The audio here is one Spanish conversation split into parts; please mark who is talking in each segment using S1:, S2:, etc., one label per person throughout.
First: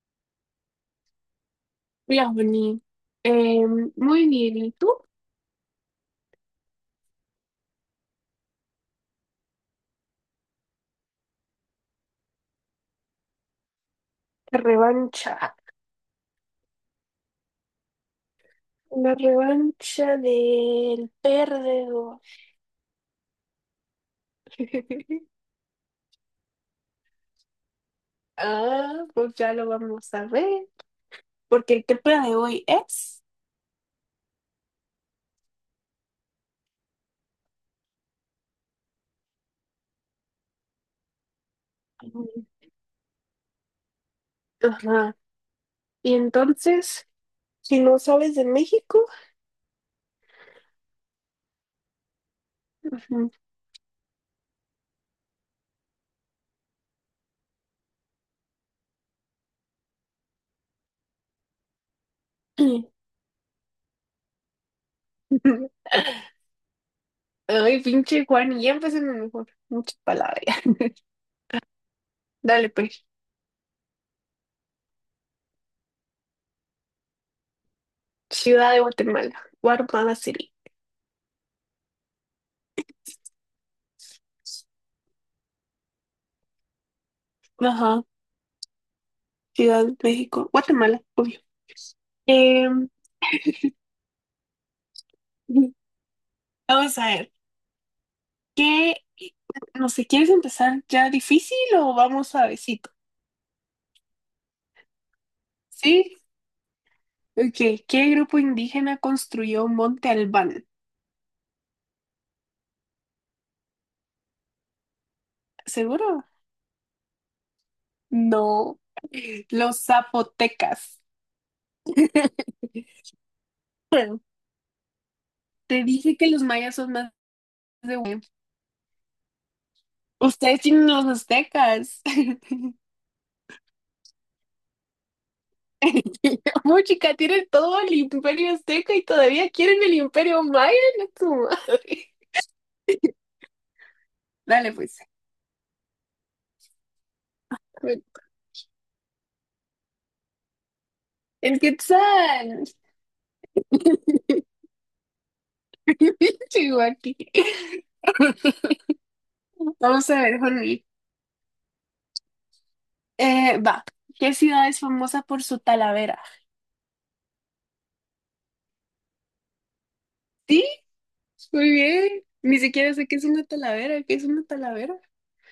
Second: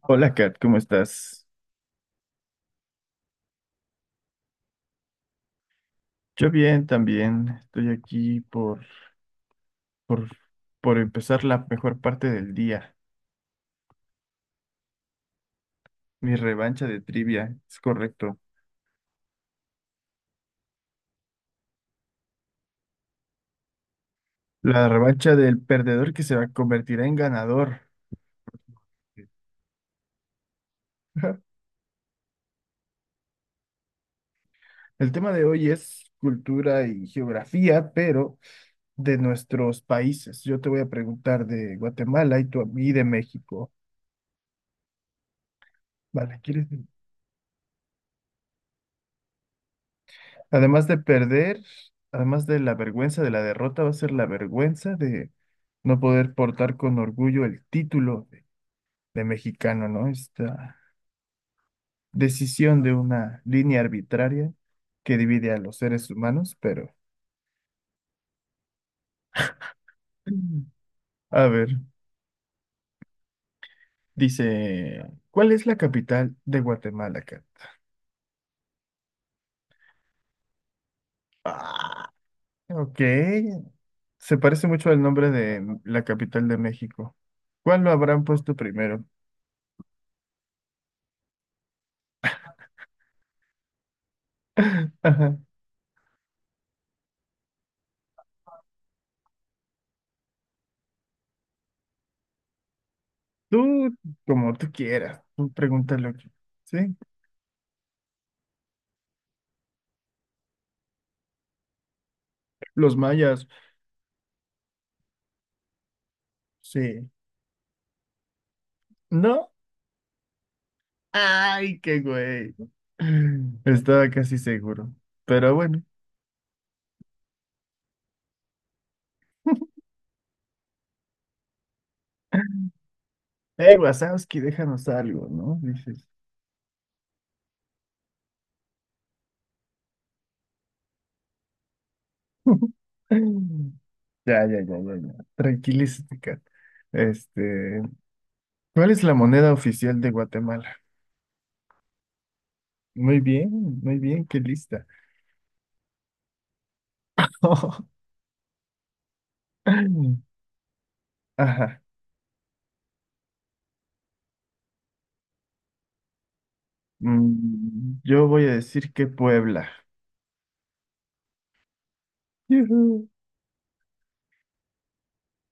S1: Hola Kat, ¿cómo estás?
S2: Hola, Bonnie. Muy bien, ¿y tú?
S1: Yo bien también, estoy aquí por, por empezar la mejor parte del día,
S2: La revancha.
S1: mi revancha de trivia, es correcto.
S2: La revancha del perdedor.
S1: La revancha del perdedor que convertirá en ganador.
S2: Ah, pues ya lo vamos a ver. Porque el tema de hoy es.
S1: El tema de hoy es cultura y geografía, pero de nuestros países. Yo te voy a preguntar de Guatemala y tú a mí de México.
S2: Ajá. Y
S1: Vale, ¿quieres?
S2: entonces, si no sabes de México.
S1: Además de perder, además de la vergüenza
S2: Ujú.
S1: de la derrota, va a ser la vergüenza de no poder portar con orgullo el título de mexicano, ¿no? Esta decisión de una línea arbitraria que divide a los seres humanos, pero
S2: Ay, pinche Juan, y ya empecemos mejor. Muchas palabras.
S1: a ver,
S2: Dale, pues.
S1: dice, ¿cuál es la capital de Guatemala, Kat?
S2: Ciudad de Guatemala. Guatemala City.
S1: Ah, ok, se parece mucho al nombre de la capital de México. ¿Cuál lo
S2: Ajá.
S1: habrán puesto primero?
S2: Ciudad de México. Guatemala, obvio. Eh, Vamos a ver, ¿qué? No sé, ¿quieres empezar ya difícil o vamos suavecito?
S1: Tú, como tú quieras, tú pregúntale lo
S2: ¿Sí?
S1: que, ¿sí?
S2: Ok, ¿qué grupo indígena construyó Monte Albán?
S1: Los mayas,
S2: ¿Seguro?
S1: sí.
S2: No,
S1: ¿No?
S2: los zapotecas.
S1: ¡Ay, qué güey! Estaba casi seguro. Pero bueno.
S2: Te dije que los mayas son más de... Ustedes tienen los aztecas.
S1: Wazowski, déjanos algo, ¿no? Dices.
S2: Muy chica, tienen todo el imperio azteca y todavía quieren el imperio maya, no tu madre.
S1: Ya, ya,
S2: Dale
S1: ya, ya,
S2: pues.
S1: ya. Tranquilízate, Kat. Este, ¿Cuál es la moneda oficial de Guatemala?
S2: El quetzal.
S1: Muy bien, muy bien, qué lista.
S2: Sigo aquí. Vamos a ver, Jorge.
S1: Ajá.
S2: Va. ¿Qué ciudad es famosa por su talavera?
S1: Yo voy a decir que Puebla.
S2: Sí, muy bien. Ni siquiera sé
S1: Yujú.
S2: qué es una talavera. ¿Qué es una talavera?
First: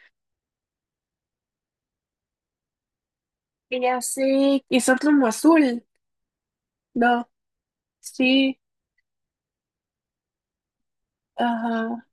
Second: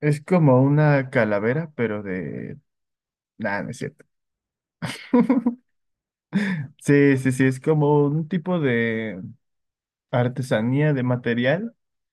S1: Es como una calavera, pero de. Nada, no es
S2: Y ya
S1: cierto.
S2: sé. Es como azul.
S1: Sí,
S2: No.
S1: sí, sí, es como un
S2: Sí.
S1: tipo de artesanía de material,
S2: Ajá.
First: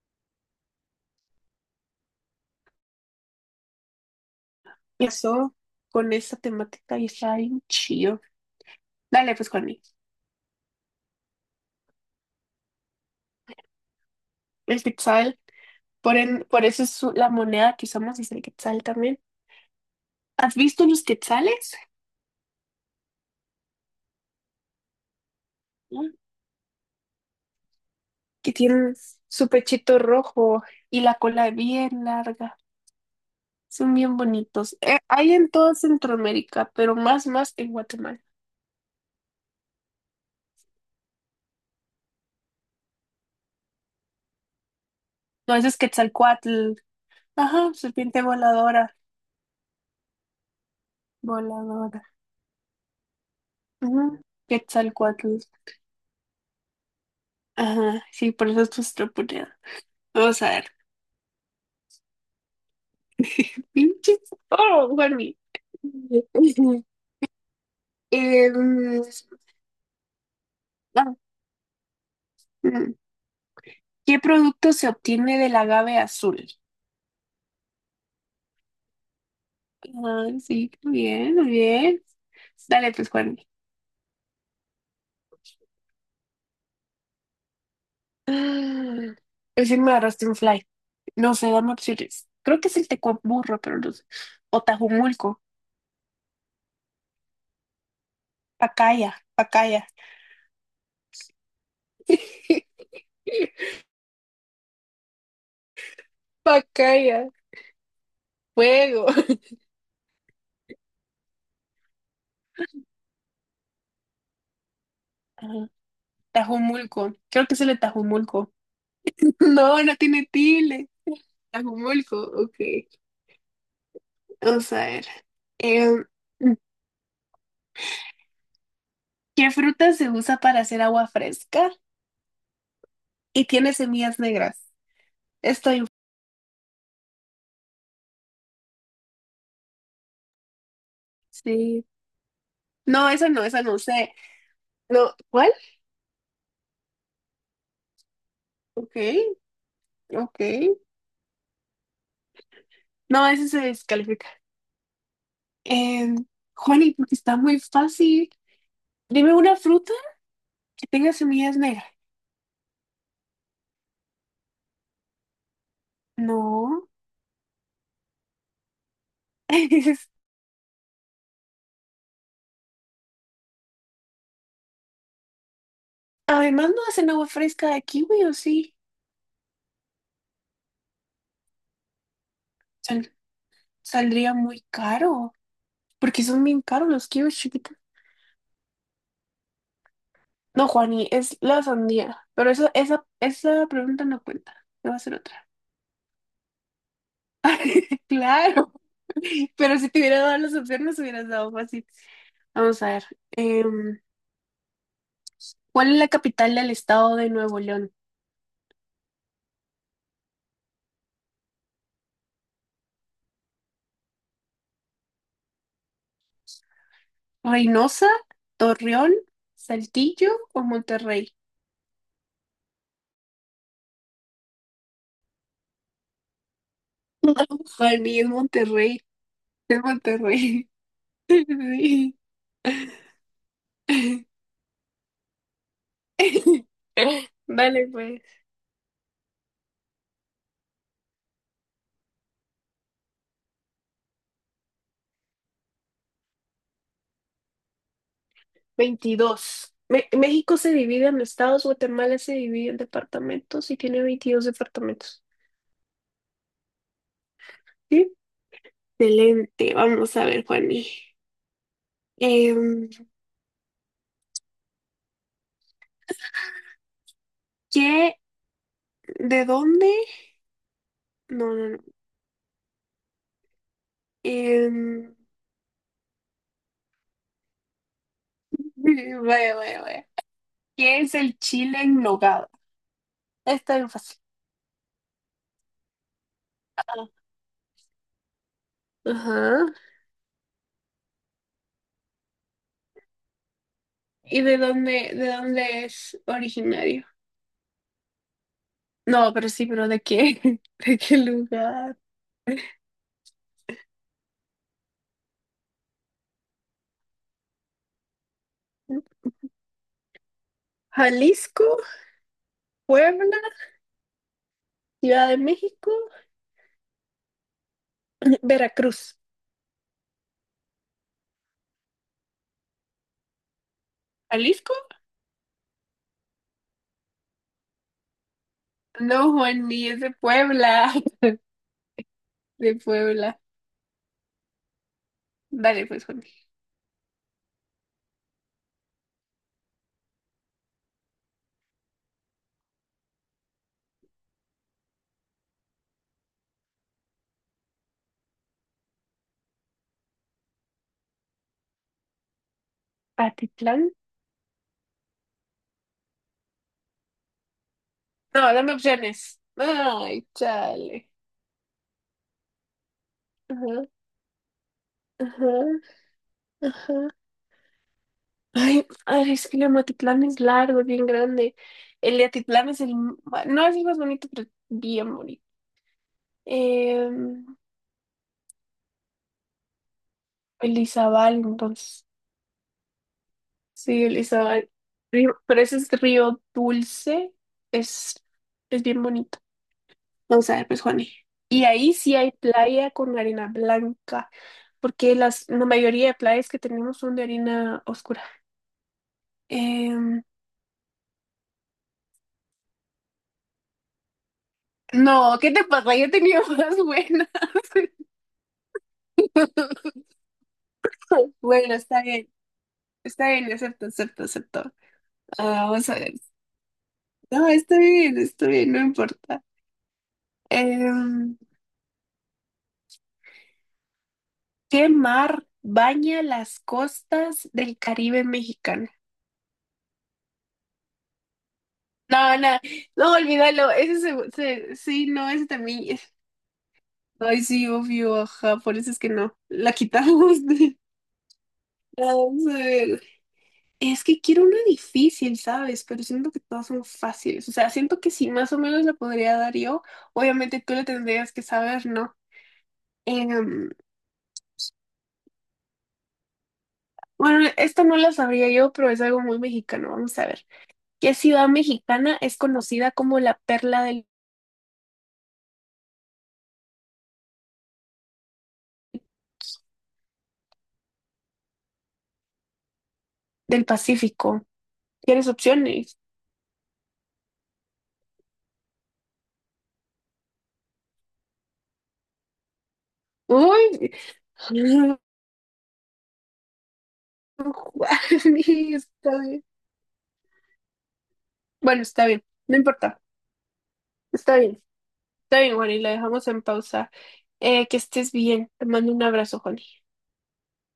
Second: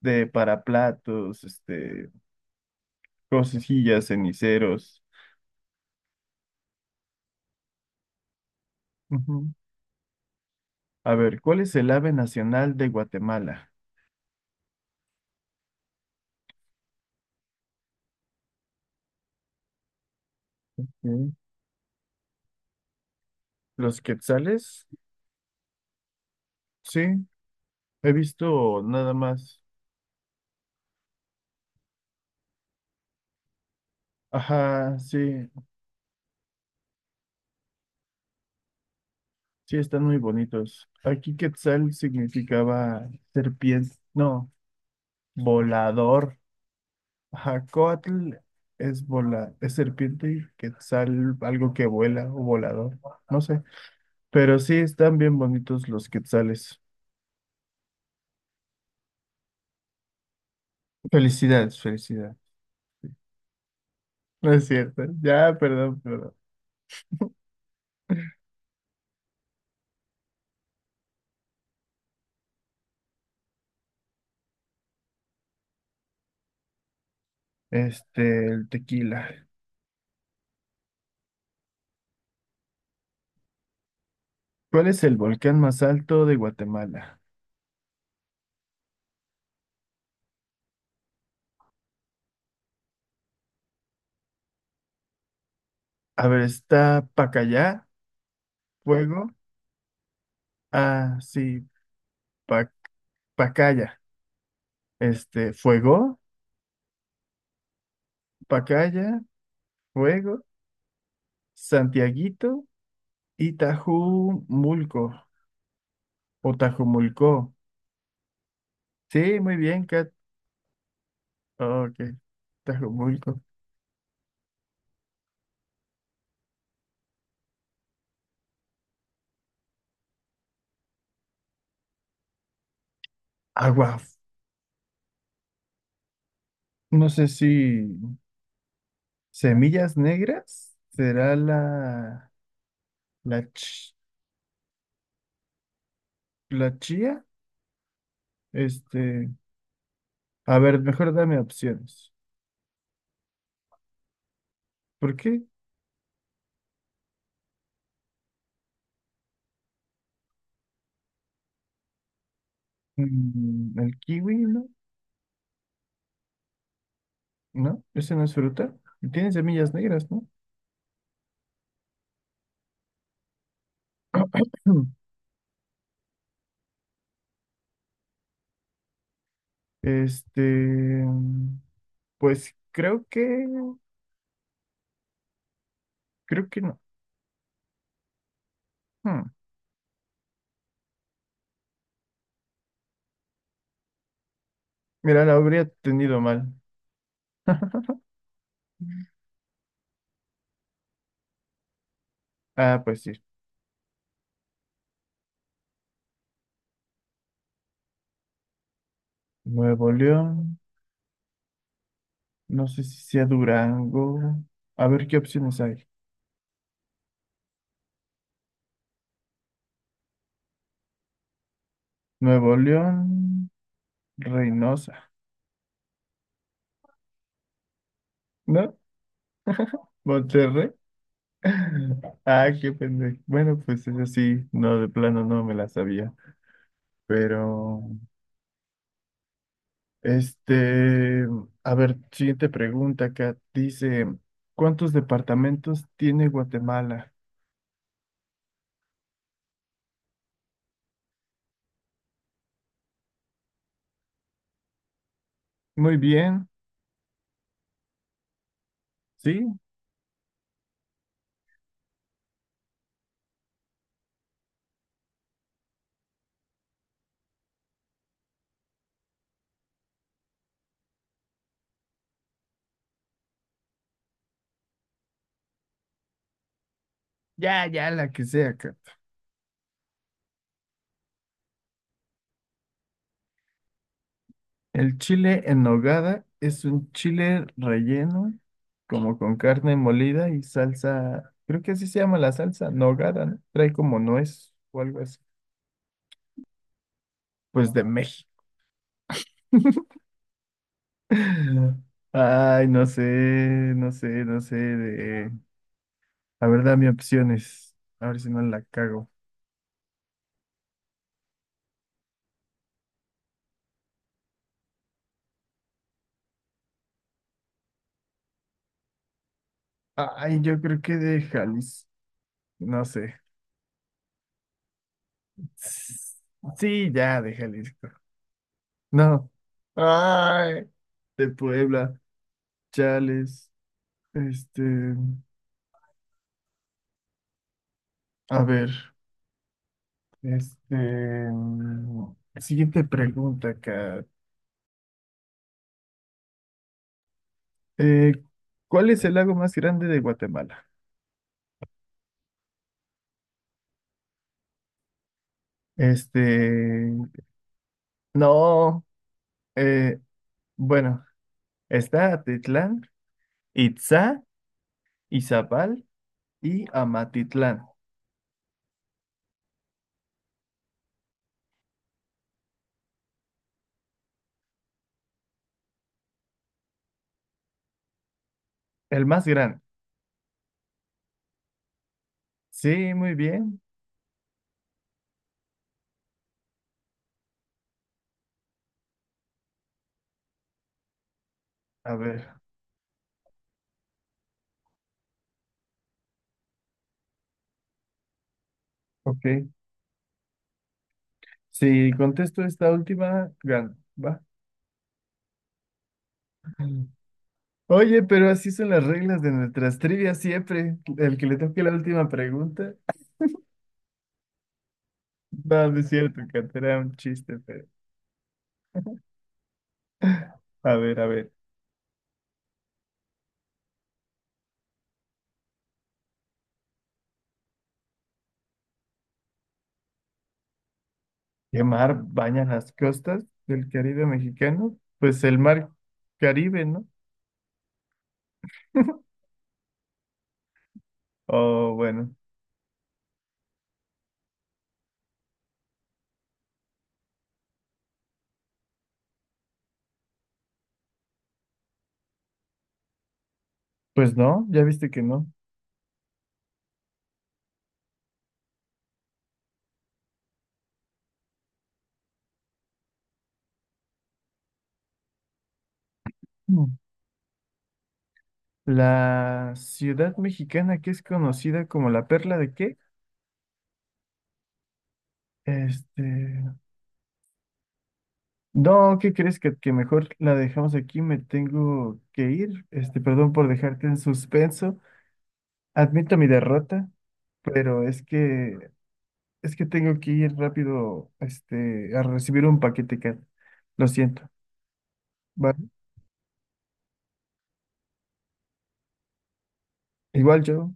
S1: de para platos, cosillas, ceniceros.
S2: Eso. Con esta temática y está bien chido. Dale,
S1: Ujú.
S2: pues, Juaní.
S1: A ver, ¿cuál es el ave nacional de Guatemala?
S2: El quetzal. Por eso es la moneda que usamos es el quetzal también. ¿Has visto los
S1: Mm,
S2: quetzales?
S1: ¿Los quetzales? Sí, he
S2: Que
S1: visto
S2: tienen
S1: nada
S2: su
S1: más.
S2: pechito rojo y la cola bien larga. Son bien bonitos.
S1: Ajá,
S2: Hay
S1: sí,
S2: en toda Centroamérica, pero más en Guatemala.
S1: sí, están muy bonitos. Aquí quetzal significaba serpiente, no,
S2: No, ese es
S1: volador.
S2: Quetzalcóatl. Ajá, serpiente
S1: Jacotl
S2: voladora.
S1: es serpiente y quetzal, algo que
S2: Voladora.
S1: vuela o volador, no sé.
S2: Ujú,
S1: Pero sí están bien
S2: Quetzalcóatl.
S1: bonitos los quetzales.
S2: Ajá, sí, por eso es nuestra moneda. Vamos a ver.
S1: Felicidades, felicidades.
S2: Pinches-
S1: No es
S2: Oh,
S1: cierto.
S2: Juanmi.
S1: Ya, perdón, perdón.
S2: Em, ah, mm. ¿Qué producto se obtiene del agave azul?
S1: El tequila.
S2: Ah, sí, qué bien, muy bien. Dale, pues, Juan.
S1: ¿Cuál es el volcán más alto de Guatemala?
S2: Recién me agarraste un fly. No sé, dame opciones. Creo que es el Tecuaburro, pero no sé. O Tajumulco.
S1: A ver, está Pacayá,
S2: Pacaya,
S1: Fuego.
S2: Pacaya.
S1: Ah, sí, Pa- Pacaya. Fuego,
S2: Pacaya, fuego.
S1: Pacaya, Fuego, Santiaguito y Mulco
S2: Ajá,
S1: o
S2: Tajumulco. Creo
S1: Tajumulco.
S2: que es el de Tajumulco.
S1: Sí, muy
S2: No,
S1: bien,
S2: no
S1: Kat.
S2: tiene tilde.
S1: Oh, ok.
S2: Tajumulco, ok.
S1: Tajumulco.
S2: Vamos a ver. Em, ¿Qué fruta se usa para hacer agua fresca y tiene
S1: Agua.
S2: semillas negras? Estoy
S1: No sé si semillas negras será
S2: Sí. No, esa
S1: la
S2: no, esa no
S1: ch-
S2: sé. No, ¿cuál?
S1: la chía.
S2: Ok,
S1: Este,
S2: ok.
S1: a ver, mejor dame opciones.
S2: No, esa se descalifica.
S1: ¿Por qué?
S2: Eh, Juani, porque está muy fácil. Dime una fruta que tenga semillas negras.
S1: El kiwi, ¿no?
S2: No.
S1: ¿No? Ese no es fruta. Y tiene semillas negras, ¿no?
S2: Además, no hacen agua fresca de kiwi, ¿o sí?
S1: Este, mm, pues
S2: Sal- Saldría muy caro, porque son
S1: creo que
S2: bien
S1: no.
S2: caros los kiwis chiquitos.
S1: Hmm,
S2: No, Juani, es la sandía. Pero eso, esa pregunta no cuenta. Te voy a hacer
S1: Mira, la
S2: otra.
S1: habría tenido mal.
S2: Claro, pero si te hubiera dado las opciones, hubieras dado fácil. Vamos
S1: Ah,
S2: a
S1: pues
S2: ver.
S1: sí.
S2: em, ¿Cuál es la capital del estado de Nuevo León?
S1: Nuevo León, no sé si sea Durango. A ver qué opciones hay.
S2: ¿Reynosa, Torreón, Saltillo o Monterrey?
S1: Nuevo León, Reynosa,
S2: No, Juani, es
S1: ¿no?
S2: Monterrey. Es Monterrey.
S1: Monterrey.
S2: Sí.
S1: Ah, qué pendejo. Bueno, pues eso sí, no, de plano no me la sabía. Pero,
S2: Vale, pues.
S1: este, a ver, siguiente pregunta acá. Dice, ¿cuántos departamentos tiene Guatemala?
S2: 22. Me- México se divide en estados, Guatemala se divide en departamentos y tiene 22 departamentos.
S1: Muy bien,
S2: ¿Sí?
S1: ¿sí?
S2: Excelente. Vamos a ver, Juani. Em, ¿qué? ¿De dónde? No, no, no. Em,
S1: Ya, ya, la que sea, Kat.
S2: Vaya, vaya, vaya. ¿Qué es el chile en nogada? Está bien fácil.
S1: El chile en nogada es un
S2: Ah,
S1: chile relleno, como con
S2: ajá.
S1: carne molida y salsa, creo que así se llama la salsa, nogada, ¿no? Trae como
S2: ¿Y
S1: nuez o algo así.
S2: de dónde es originario?
S1: Pues de México.
S2: No, pero sí, pero ¿de qué? ¿De qué lugar?
S1: Ay, no sé, no sé, no sé de. A ver, dame opciones. A ver si no la cago.
S2: Jalisco, Puebla, Ciudad de México, Veracruz.
S1: Ay, yo creo que de Jalisco. No sé.
S2: ¿Jalisco?
S1: Sí, ya, de Jalisco. No.
S2: No, Juan, ni es de
S1: Ay,
S2: Puebla.
S1: de Puebla.
S2: De Puebla.
S1: Chales. Este,
S2: Dale, pues, Juan.
S1: a ver, este, siguiente pregunta acá. Eh, ¿Cuál es el lago más grande de Guatemala?
S2: Patitlán.
S1: Este,
S2: No, dame
S1: no,
S2: opciones.
S1: eh,
S2: Ay,
S1: bueno,
S2: chale.
S1: está Atitlán,
S2: Ajá,
S1: Itzá,
S2: ajá,
S1: Izabal y
S2: ajá.
S1: Amatitlán,
S2: Ay, ay, es que el Amatitlán es largo, es bien grande. El de Atitlán es el... bueno, no es el más bonito, pero es bien bonito. Em,
S1: el más grande.
S2: el Izabal, entonces.
S1: Sí, muy bien.
S2: Sí, el Izabal. Río- pero ese es Río Dulce. Es, es bien bonito. Vamos a ver, pues, Juani. Y ahí
S1: A
S2: sí
S1: ver,
S2: hay playa con arena blanca, porque la mayoría de playas que tenemos son de arena oscura.
S1: ok.
S2: Em,
S1: Si contesto esta última, gano, ¿va?
S2: no, ¿qué te pasa? Yo tenía más buenas.
S1: Oye, pero así son las reglas de nuestras trivias siempre. El que le toque la
S2: Bueno,
S1: última pregunta.
S2: está bien, acepto, acepto, acepto. Ah,
S1: No, no es
S2: vamos a ver.
S1: cierto, Kat, era un chiste,
S2: No,
S1: pero.
S2: está bien, no importa.
S1: A ver, a ver.
S2: Em, ¿Qué mar baña las costas del Caribe mexicano?
S1: ¿Qué mar
S2: No,
S1: baña
S2: no,
S1: las
S2: no,
S1: costas del
S2: olvídalo. Ese
S1: Caribe mexicano?
S2: sí,
S1: Pues
S2: no,
S1: el
S2: ese
S1: mar
S2: también.
S1: Caribe, ¿no?
S2: Ay, sí, obvio, ajá, por eso es que no. La quitamos de...
S1: O bueno,
S2: Vamos a ver. Es que quiero una difícil, ¿sabes? Pero siento que todas son fáciles. O sea, siento que si más o menos la podría dar yo, obviamente tú la tendrías que saber, ¿no? Em,
S1: pues no, ya viste que no.
S2: bueno, esta no la sabría yo, pero es algo muy mexicano. Vamos a ver. ¿Qué ciudad mexicana es conocida como la perla
S1: Mm. ¿La ciudad mexicana que es conocida como la perla de qué?
S2: del Pacífico? ¿Tienes opciones?
S1: Este. No, ¿qué crees que mejor la dejamos aquí? Me tengo que ir. Perdón por dejarte
S2: Uy,
S1: en suspenso. Admito mi derrota, pero
S2: Juan,
S1: es que
S2: está bien.
S1: es que tengo que ir rápido,
S2: Bueno,
S1: a
S2: está bien.
S1: recibir
S2: No
S1: un paquete
S2: importa.
S1: que lo siento.
S2: Está bien. Está bien,
S1: ¿Vale?
S2: bueno, y la dejamos en pausa. Que estés bien. Te mando un abrazo, Juani.
S1: Igual yo.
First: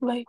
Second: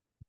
S2: Bye.